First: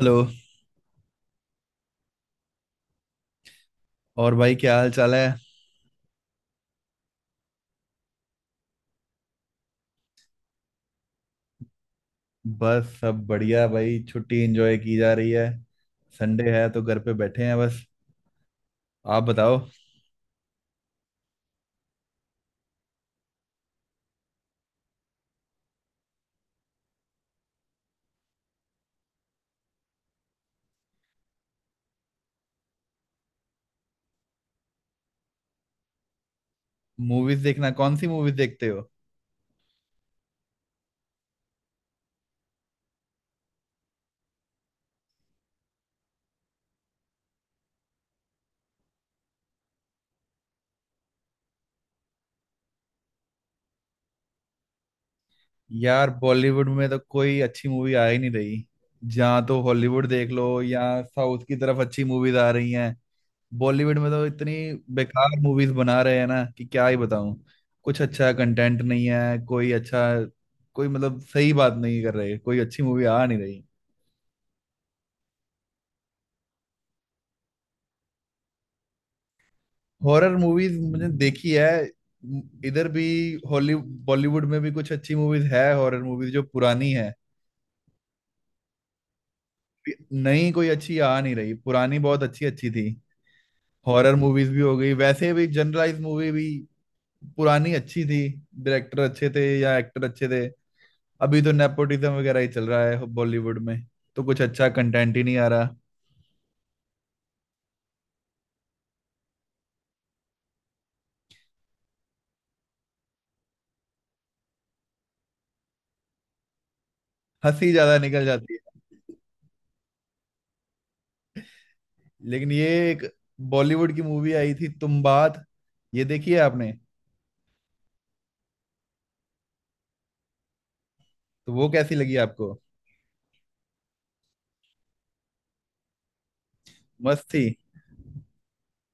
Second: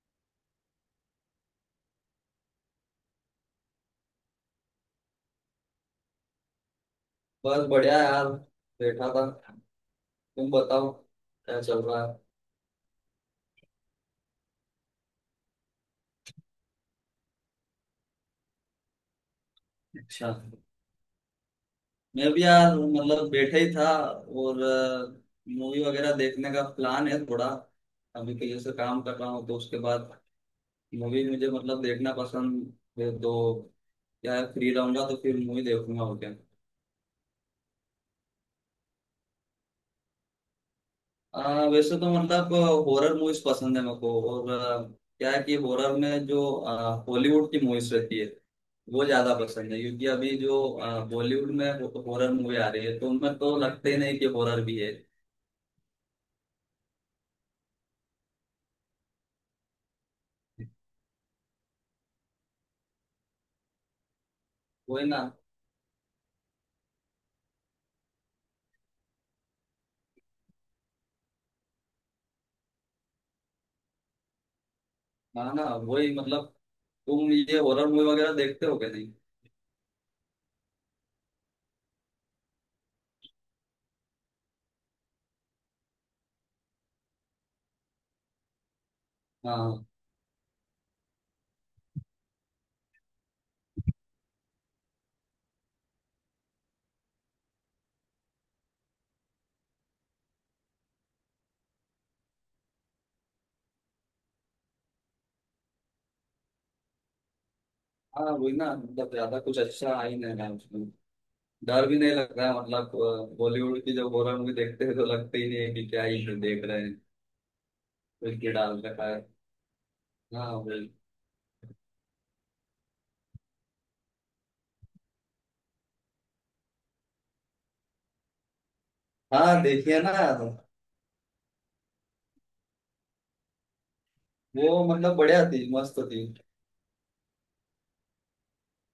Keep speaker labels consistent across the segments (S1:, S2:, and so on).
S1: Hello. और भाई क्या हाल चाल है?
S2: बस बढ़िया यार। बैठा था। तुम बताओ क्या चल रहा है।
S1: बस सब बढ़िया भाई, छुट्टी एंजॉय की जा रही है। संडे है तो घर पे बैठे हैं बस। आप बताओ।
S2: अच्छा। मैं भी यार मतलब बैठा ही था। और मूवी वगैरह देखने का प्लान है थोड़ा। अभी के लिए से काम कर रहा हूँ तो उसके बाद मूवी मुझे मतलब देखना पसंद है तो क्या है, फ्री रहूंगा तो फिर मूवी देखूंगा। ओके।
S1: मूवीज देखना, कौन सी मूवीज देखते हो?
S2: वैसे तो मतलब हॉरर मूवीज पसंद है मेरे को। और क्या है कि हॉरर में जो हॉलीवुड की मूवीज रहती है वो ज्यादा पसंद है, क्योंकि अभी जो बॉलीवुड में हॉरर मूवी आ रही है तो उनमें तो लगते ही नहीं कि हॉरर भी है।
S1: यार बॉलीवुड में तो कोई अच्छी मूवी आ ही नहीं रही। जहाँ तो हॉलीवुड देख लो या साउथ की तरफ अच्छी मूवीज आ रही हैं। बॉलीवुड में तो इतनी
S2: वही ना।
S1: बेकार मूवीज बना रहे हैं ना कि क्या ही बताऊं। कुछ अच्छा कंटेंट नहीं है, कोई अच्छा, कोई मतलब सही बात नहीं कर रहे, कोई अच्छी मूवी आ नहीं रही।
S2: हाँ ना वही मतलब। तुम ये हॉरर मूवी वगैरह देखते हो क्या, नहीं?
S1: हॉरर मूवीज मैंने देखी है। इधर भी हॉली बॉलीवुड में भी कुछ अच्छी मूवीज है, हॉरर मूवीज जो पुरानी है।
S2: हाँ।
S1: नई कोई अच्छी आ नहीं रही, पुरानी बहुत अच्छी अच्छी थी। हॉरर मूवीज भी हो गई, वैसे भी जनरलाइज मूवी भी पुरानी अच्छी थी। डायरेक्टर अच्छे थे या एक्टर अच्छे थे। अभी तो नेपोटिज्म वगैरह ही चल रहा है बॉलीवुड में, तो कुछ अच्छा कंटेंट ही नहीं आ रहा।
S2: हाँ वही ना, मतलब ज्यादा कुछ अच्छा आ ही नहीं रहा है उसमें। डर भी नहीं लग रहा है, मतलब बॉलीवुड की जब हॉरर मूवी देखते हैं तो लगते ही नहीं है कि क्या ही देख रहे हैं।
S1: हंसी ज्यादा निकल
S2: कुछ भी
S1: जाती है।
S2: डाल रखा है। हाँ वही।
S1: लेकिन ये एक बॉलीवुड की मूवी आई थी तुम बात, ये देखी है आपने?
S2: हाँ देखिए ना।
S1: तो वो कैसी लगी आपको?
S2: वो मतलब बढ़िया थी, मस्त थी।
S1: मस्त थी।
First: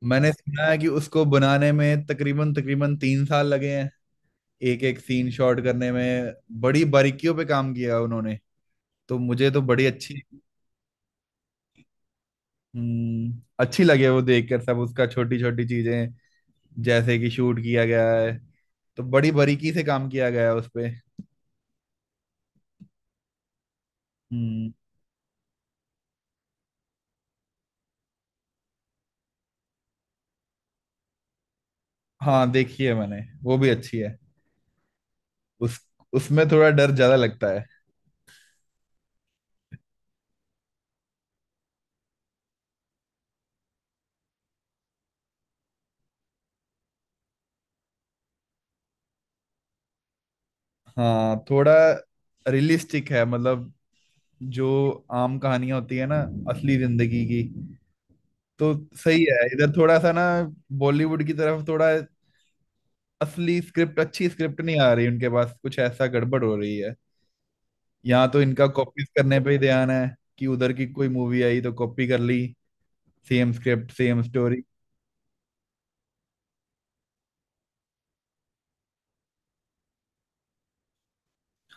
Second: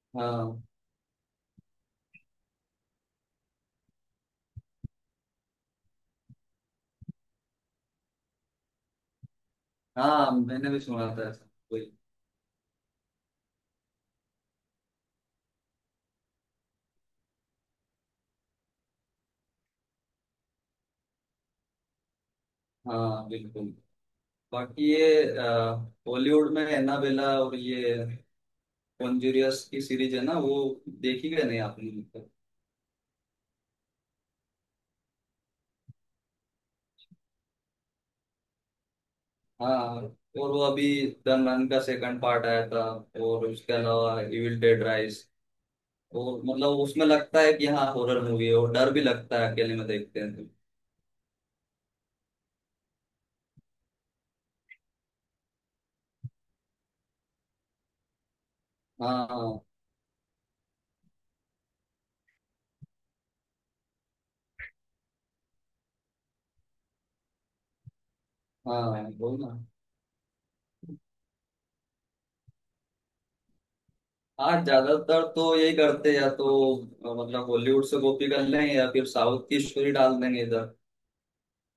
S1: मैंने
S2: हाँ
S1: सुना है कि उसको बनाने में तकरीबन तकरीबन 3 साल लगे हैं। एक एक सीन शॉट करने में बड़ी बारीकियों पे काम किया उन्होंने। तो मुझे तो बड़ी अच्छी
S2: हाँ मैंने भी सुना था ऐसा। वही।
S1: अच्छी लगे वो देखकर सब उसका, छोटी छोटी चीजें जैसे कि शूट किया गया है, तो बड़ी बारीकी से काम किया गया है उस पे।
S2: हाँ बिल्कुल।
S1: हम्म।
S2: बाकी ये बॉलीवुड में एनाबेला और ये कॉन्जुरियस की सीरीज है ना, वो देखी गई नहीं आपने मतलब?
S1: हाँ देखी है मैंने, वो भी अच्छी है। उस उसमें थोड़ा डर ज्यादा लगता है।
S2: हाँ। और वो अभी दन रन का सेकंड पार्ट आया था, और उसके अलावा इविल डेड राइज। और मतलब उसमें लगता है कि हाँ हॉरर मूवी है और डर भी लगता है अकेले में देखते हैं तो।
S1: हाँ थोड़ा रियलिस्टिक है मतलब, जो आम कहानियां होती है ना, असली जिंदगी की। तो सही है
S2: हाँ।
S1: इधर थोड़ा सा ना। बॉलीवुड की तरफ थोड़ा असली स्क्रिप्ट, अच्छी स्क्रिप्ट नहीं आ रही उनके पास, कुछ ऐसा गड़बड़ हो रही है। यहाँ तो इनका
S2: हाँ
S1: कॉपीज
S2: बोल
S1: करने पे
S2: ना।
S1: ही ध्यान है कि उधर की कोई मूवी आई तो कॉपी कर ली। Same script same story.
S2: हाँ ज्यादातर तो यही करते हैं, या तो मतलब बॉलीवुड से कॉपी कर लें या फिर साउथ की स्टोरी डाल देंगे इधर।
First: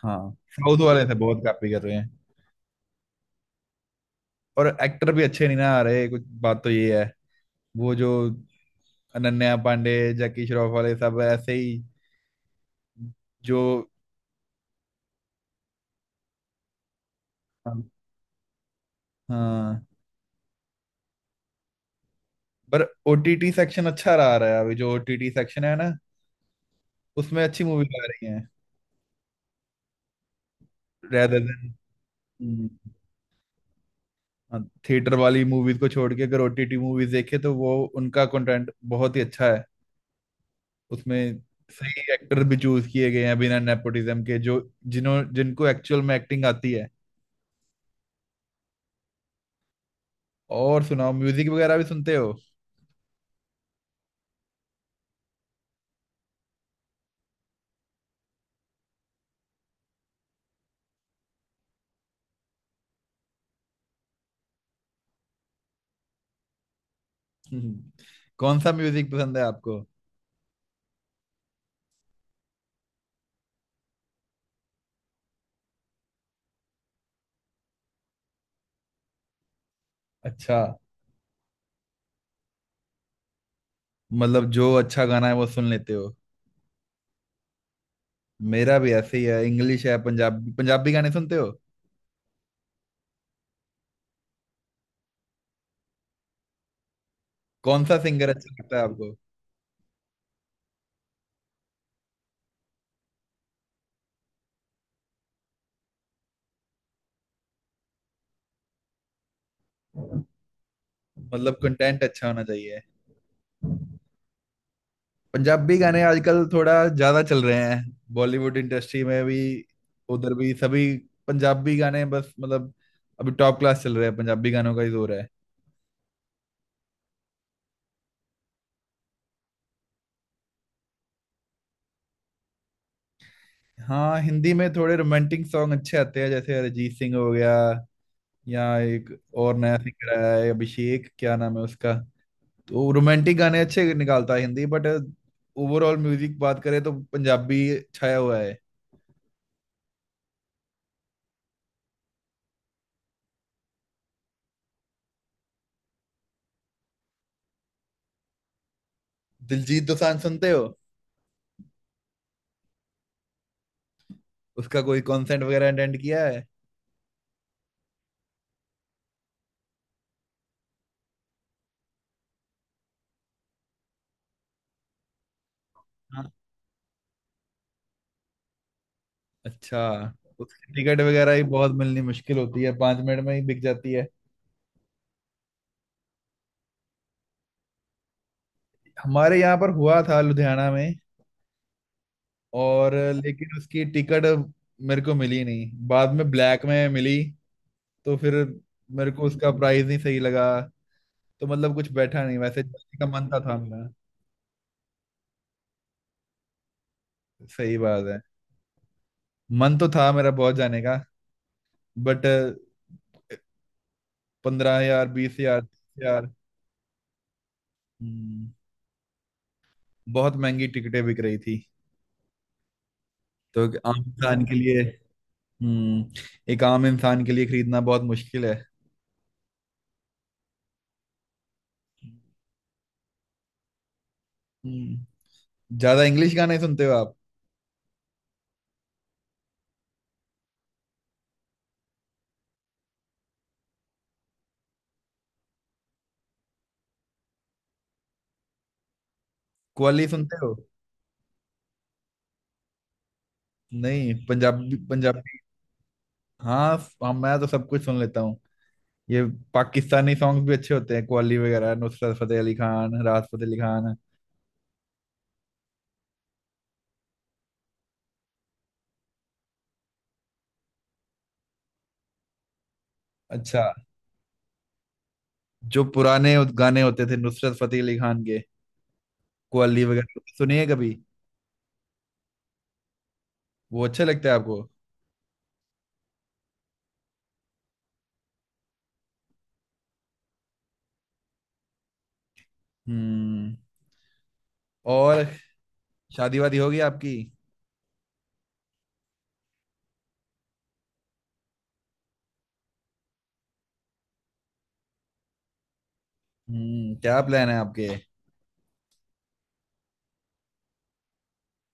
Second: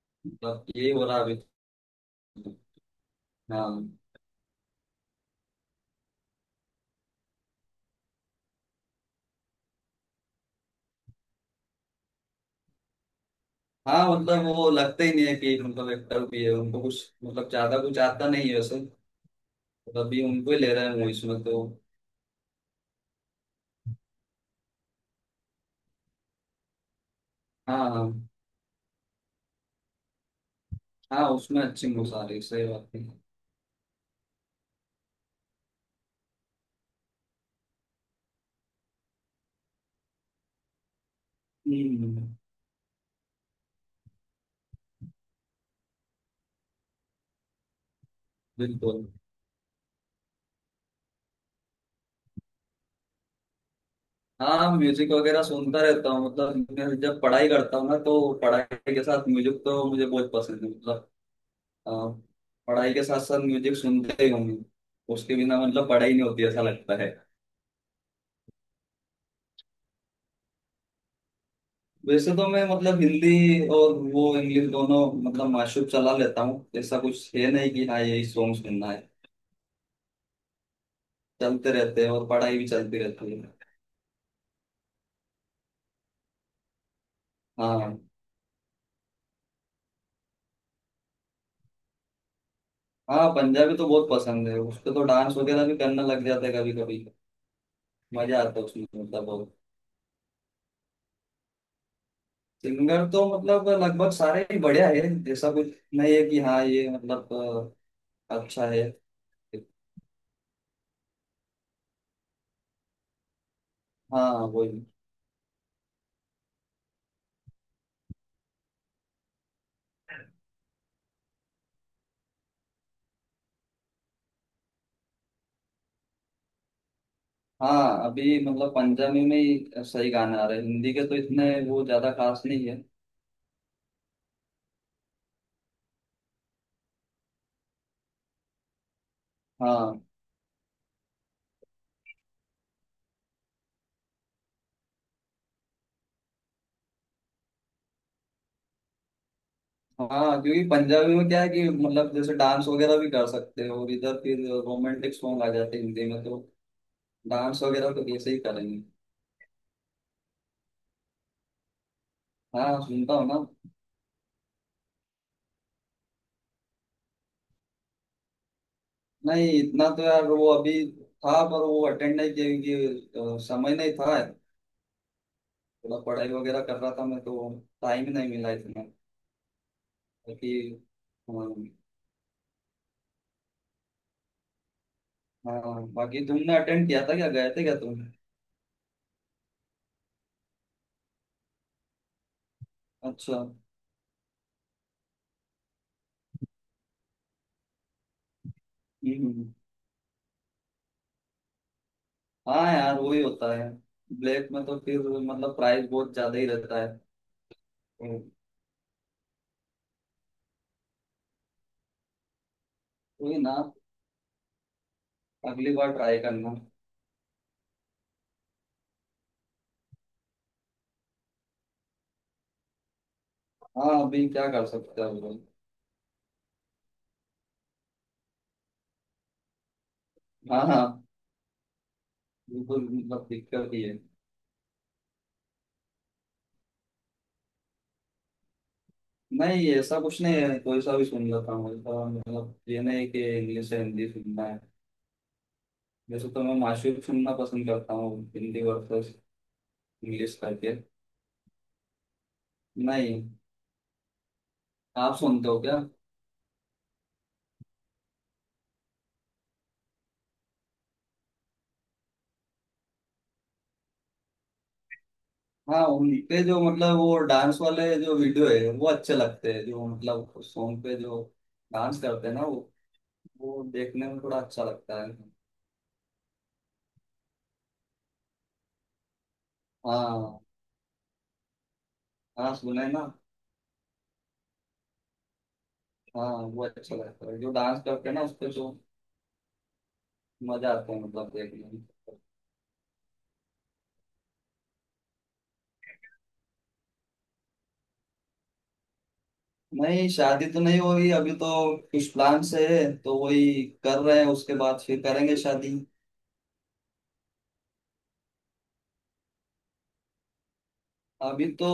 S1: हाँ,
S2: मतलब
S1: साउथ
S2: यही हो
S1: वाले से
S2: रहा है अभी
S1: बहुत कॉपी कर रहे हैं।
S2: तो। हाँ।
S1: और एक्टर भी अच्छे नहीं ना आ रहे, कुछ बात तो ये है। वो जो अनन्या पांडे जैकी श्रॉफ वाले सब ऐसे ही जो।
S2: हाँ मतलब वो लगता ही नहीं है कि मतलब एक्टर भी है, उनको कुछ मतलब ज्यादा कुछ आता नहीं है वैसे।
S1: हाँ,
S2: मतलब अभी उनको ही ले रहे हैं मूवीज में तो।
S1: पर ओटीटी सेक्शन अच्छा रहा रहा है, अभी जो ओटीटी सेक्शन है ना, उसमें अच्छी
S2: हाँ
S1: मूवीज
S2: हाँ।
S1: आ रही हैं।
S2: हाँ
S1: रेदर
S2: उसमें
S1: देन
S2: अच्छी मूवीज आ रही है, सही बात है।
S1: थिएटर वाली मूवीज को छोड़ के अगर ओटीटी मूवीज देखे तो वो, उनका कंटेंट बहुत ही अच्छा है। उसमें सही
S2: हम्म।
S1: एक्टर भी चूज किए गए हैं बिना नेपोटिज्म के, जो जिन्हों जिनको एक्चुअल में एक्टिंग आती है।
S2: बिल्कुल।
S1: और सुनाओ, म्यूजिक वगैरह भी सुनते हो?
S2: हाँ म्यूजिक वगैरह सुनता रहता हूँ, मतलब मैं जब पढ़ाई करता हूँ ना तो पढ़ाई के साथ म्यूजिक तो मुझे बहुत पसंद है। मतलब अ, पढ़ाई के साथ साथ म्यूजिक सुनते ही हूँ मैं। उसके बिना मतलब पढ़ाई नहीं होती ऐसा लगता है।
S1: हम्म, कौन सा म्यूजिक पसंद है आपको?
S2: वैसे तो मैं मतलब हिंदी और वो इंग्लिश दोनों मतलब माशूब चला लेता हूँ। ऐसा कुछ है नहीं कि हाँ यही सॉन्ग सुनना है,
S1: अच्छा,
S2: चलते रहते हैं और पढ़ाई भी चलती रहती है।
S1: मतलब जो अच्छा गाना है वो सुन लेते हो।
S2: हाँ।
S1: मेरा भी ऐसे ही है, इंग्लिश है। पंजाबी, पंजाबी गाने सुनते हो?
S2: हाँ पंजाबी तो बहुत पसंद है, उस पे तो डांस वगैरह भी करने लग जाता है कभी कभी।
S1: कौन सा सिंगर
S2: मजा
S1: अच्छा
S2: आता है
S1: लगता है
S2: उसमें
S1: आपको?
S2: मतलब बहुत। सिंगर तो मतलब लगभग सारे ही बढ़िया है, ऐसा कुछ नहीं है कि हाँ ये मतलब अच्छा है।
S1: मतलब कंटेंट अच्छा होना चाहिए।
S2: हाँ वही।
S1: पंजाबी गाने आजकल थोड़ा ज्यादा चल रहे हैं, बॉलीवुड इंडस्ट्री में भी, उधर भी सभी पंजाबी गाने बस मतलब, अभी टॉप क्लास चल रहे हैं, पंजाबी गानों का ही जोर है।
S2: हाँ अभी मतलब पंजाबी में ही सही गाने आ रहे हैं, हिंदी के तो इतने वो ज्यादा खास नहीं है।
S1: हाँ, हिंदी में थोड़े रोमांटिक सॉन्ग अच्छे आते हैं, जैसे अरिजीत सिंह हो गया, या एक और नया
S2: हाँ।
S1: सिंगर आया है अभिषेक, क्या नाम है उसका। तो रोमांटिक गाने अच्छे निकालता है हिंदी, बट ओवरऑल म्यूजिक बात करें तो पंजाबी छाया हुआ है।
S2: हाँ क्योंकि पंजाबी में क्या है कि मतलब जैसे डांस वगैरह भी कर सकते हो, और इधर फिर रोमांटिक सॉन्ग आ जाते हैं हिंदी में तो डांस वगैरह तो कैसे ही करेंगे।
S1: दिलजीत दोसांझ सुनते हो?
S2: हाँ सुनता हूँ ना।
S1: उसका कोई कॉन्सर्ट वगैरह अटेंड किया है?
S2: नहीं इतना तो यार, वो अभी था पर वो अटेंड नहीं किया क्योंकि समय नहीं था, थोड़ा पढ़ाई
S1: हाँ,
S2: वगैरह कर रहा था मैं तो। टाइम नहीं मिला इतना।
S1: अच्छा।
S2: बाकी।
S1: उसकी टिकट वगैरह ही
S2: हाँ।
S1: बहुत मिलनी मुश्किल होती है, 5 मिनट में ही बिक जाती है।
S2: हाँ, बाकी तुमने अटेंड किया था क्या, गए थे क्या तुम?
S1: हमारे यहाँ पर हुआ था लुधियाना में। और
S2: अच्छा, हम्म।
S1: लेकिन उसकी टिकट मेरे को मिली नहीं, बाद में ब्लैक में मिली, तो फिर मेरे को उसका
S2: हम्म।
S1: प्राइस नहीं सही लगा। तो मतलब कुछ बैठा नहीं, वैसे
S2: हाँ
S1: जाने
S2: यार
S1: का
S2: वही
S1: मन तो
S2: होता
S1: था
S2: है,
S1: मेरा।
S2: ब्लैक में तो फिर मतलब प्राइस बहुत ज्यादा ही रहता
S1: सही बात है।
S2: है।
S1: मन तो था मेरा बहुत जाने का, बट
S2: वही ना।
S1: 15 हजार, 20 हजार,
S2: अगली बार
S1: तीस
S2: ट्राई
S1: हजार
S2: करना।
S1: हम्म, बहुत महंगी टिकटें बिक रही थी, तो एक आम
S2: हाँ अभी
S1: इंसान
S2: क्या
S1: के
S2: कर
S1: लिए
S2: सकते हैं बोल।
S1: एक आम इंसान के लिए खरीदना बहुत मुश्किल है।
S2: हाँ हाँ बिल्कुल, मतलब दिक्कत ही है।
S1: हम्म ज्यादा इंग्लिश गाने सुनते हो आप?
S2: नहीं ऐसा कुछ नहीं है, कोई सा भी सुन लेता हूँ ऐसा। मतलब ये नहीं कि इंग्लिश या हिंदी सुनना है। जैसे तो मैं माशूक सुनना पसंद करता हूँ, हिंदी वर्सेस
S1: कव्वाली
S2: इंग्लिश
S1: सुनते हो?
S2: करके। नहीं।
S1: नहीं पंजाबी
S2: आप
S1: पंजाबी।
S2: सुनते हो क्या?
S1: हाँ, हाँ मैं तो सब कुछ सुन लेता हूँ ये। पाकिस्तानी सॉन्ग्स भी अच्छे होते हैं, कव्वाली वगैरह, नुसरत फतेह अली खान, राहत फतेह अली खान।
S2: हाँ उनके जो मतलब वो डांस वाले जो वीडियो है वो अच्छे लगते हैं, जो मतलब सॉन्ग पे जो डांस करते हैं ना वो
S1: अच्छा,
S2: वो देखने में थोड़ा अच्छा लगता है।
S1: जो पुराने उस गाने होते थे नुसरत फतेह अली खान के, कव्वाली वगैरह
S2: हाँ।
S1: सुनिए कभी,
S2: हाँ सुने ना।
S1: वो अच्छे लगते हैं आपको?
S2: हाँ। वो अच्छा लगता है जो डांस करते हैं ना उस पे जो मजा आता है मतलब देखने में।
S1: हम्म और शादी वादी होगी आपकी?
S2: नहीं शादी तो नहीं हो रही अभी तो, कुछ प्लान से है तो वही कर रहे हैं, उसके बाद फिर करेंगे शादी।
S1: क्या प्लान है आपके?
S2: अभी तो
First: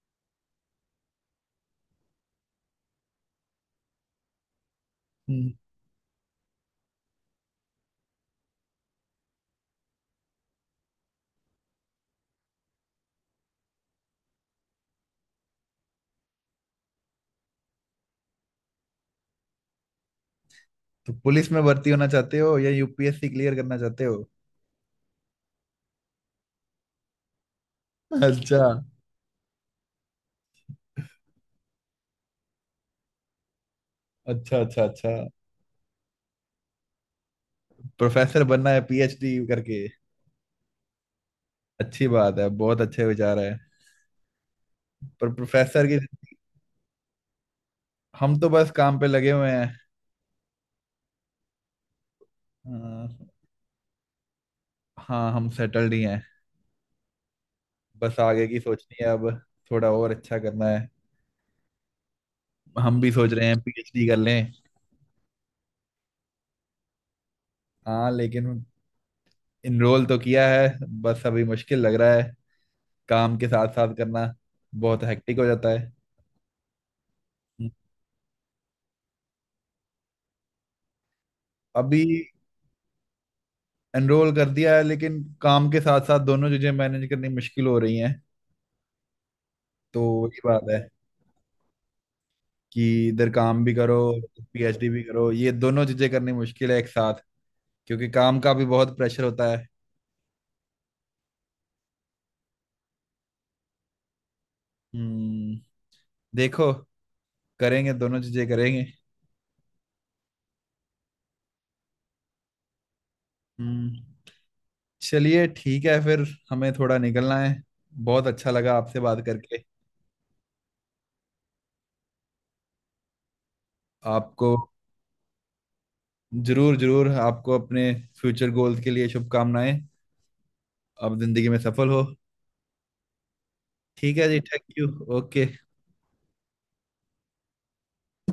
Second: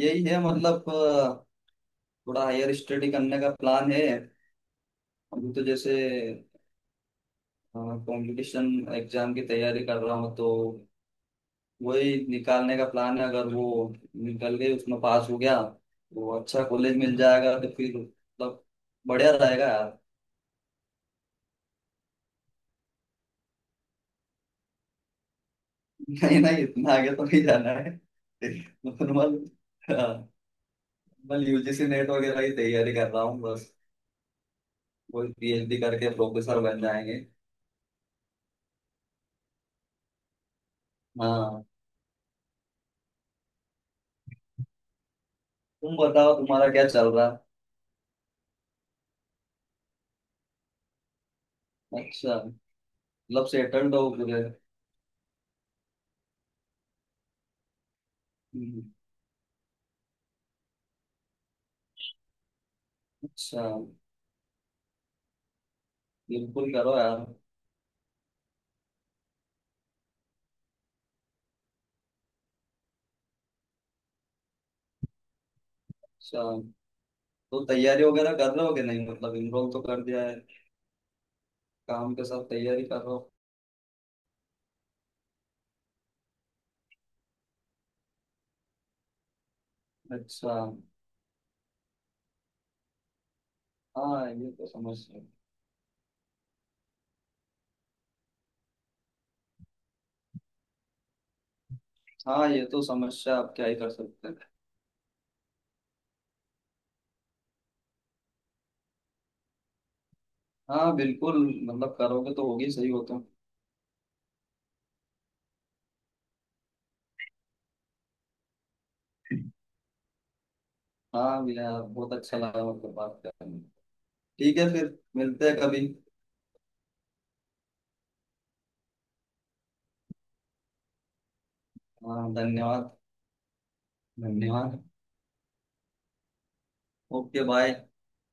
S2: यही है मतलब थोड़ा हायर स्टडी करने का प्लान है। अभी तो जैसे कंपटीशन एग्जाम की तैयारी कर रहा हूँ तो वही निकालने का प्लान है। अगर वो निकल गई, उसमें पास हो गया तो अच्छा कॉलेज मिल जाएगा तो फिर मतलब बढ़िया रहेगा यार।
S1: तो पुलिस में भर्ती होना चाहते हो या यूपीएससी क्लियर करना चाहते हो?
S2: नहीं नहीं इतना आगे तो नहीं जाना है।
S1: अच्छा,
S2: नॉर्मल। नॉर्मल यूजीसी नेट वगैरह की तैयारी कर रहा हूँ बस।
S1: अच्छा, अच्छा, अच्छा।
S2: कोई पीएचडी करके प्रोफेसर बन जाएंगे।
S1: प्रोफेसर बनना है पीएचडी करके?
S2: हाँ।
S1: अच्छी बात है, बहुत अच्छे विचार है। पर प्रोफेसर
S2: तुम
S1: की,
S2: बताओ तुम्हारा क्या चल रहा
S1: हम तो बस काम पे लगे हुए हैं।
S2: है। अच्छा।
S1: अ,
S2: मतलब सेटल्ड हो पूरे?
S1: हाँ, हम सेटल्ड ही हैं। बस आगे की
S2: हम्म,
S1: सोचनी है अब, थोड़ा और अच्छा करना है। हम भी सोच रहे हैं
S2: अच्छा।
S1: पीएचडी कर लें।
S2: बिल्कुल करो यार।
S1: हाँ, लेकिन इनरोल तो किया है बस, अभी मुश्किल लग रहा है काम के साथ साथ करना, बहुत हेक्टिक हो जाता है।
S2: अच्छा, तो तैयारी वगैरह कर रहे हो कि नहीं, मतलब इनरोल तो कर दिया है,
S1: अभी
S2: काम के साथ तैयारी कर रहे हो?
S1: एनरोल कर दिया है, लेकिन काम के साथ साथ दोनों चीजें मैनेज करनी मुश्किल हो रही हैं। तो वही
S2: अच्छा।
S1: बात है कि इधर काम भी करो,
S2: हाँ ये तो
S1: पीएचडी भी
S2: समस्या।
S1: करो, ये दोनों चीजें करनी मुश्किल है एक साथ, क्योंकि काम का भी बहुत प्रेशर होता है।
S2: हाँ ये तो समस्या, आप क्या ही कर सकते हैं।
S1: हम्म देखो, करेंगे, दोनों चीजें करेंगे।
S2: हाँ बिल्कुल, मतलब करोगे तो होगी, सही हो तुम।
S1: हम्म चलिए ठीक है फिर, हमें थोड़ा निकलना है। बहुत अच्छा लगा आपसे बात करके,
S2: हाँ भैया बहुत अच्छा लगा आपको बात करने में।
S1: आपको।
S2: ठीक है फिर मिलते हैं कभी।
S1: जरूर जरूर, आपको अपने फ्यूचर गोल्स के लिए शुभकामनाएं, आप जिंदगी में सफल हो।
S2: हाँ धन्यवाद।
S1: ठीक है जी, थैंक
S2: धन्यवाद।
S1: यू। ओके।
S2: Okay bye.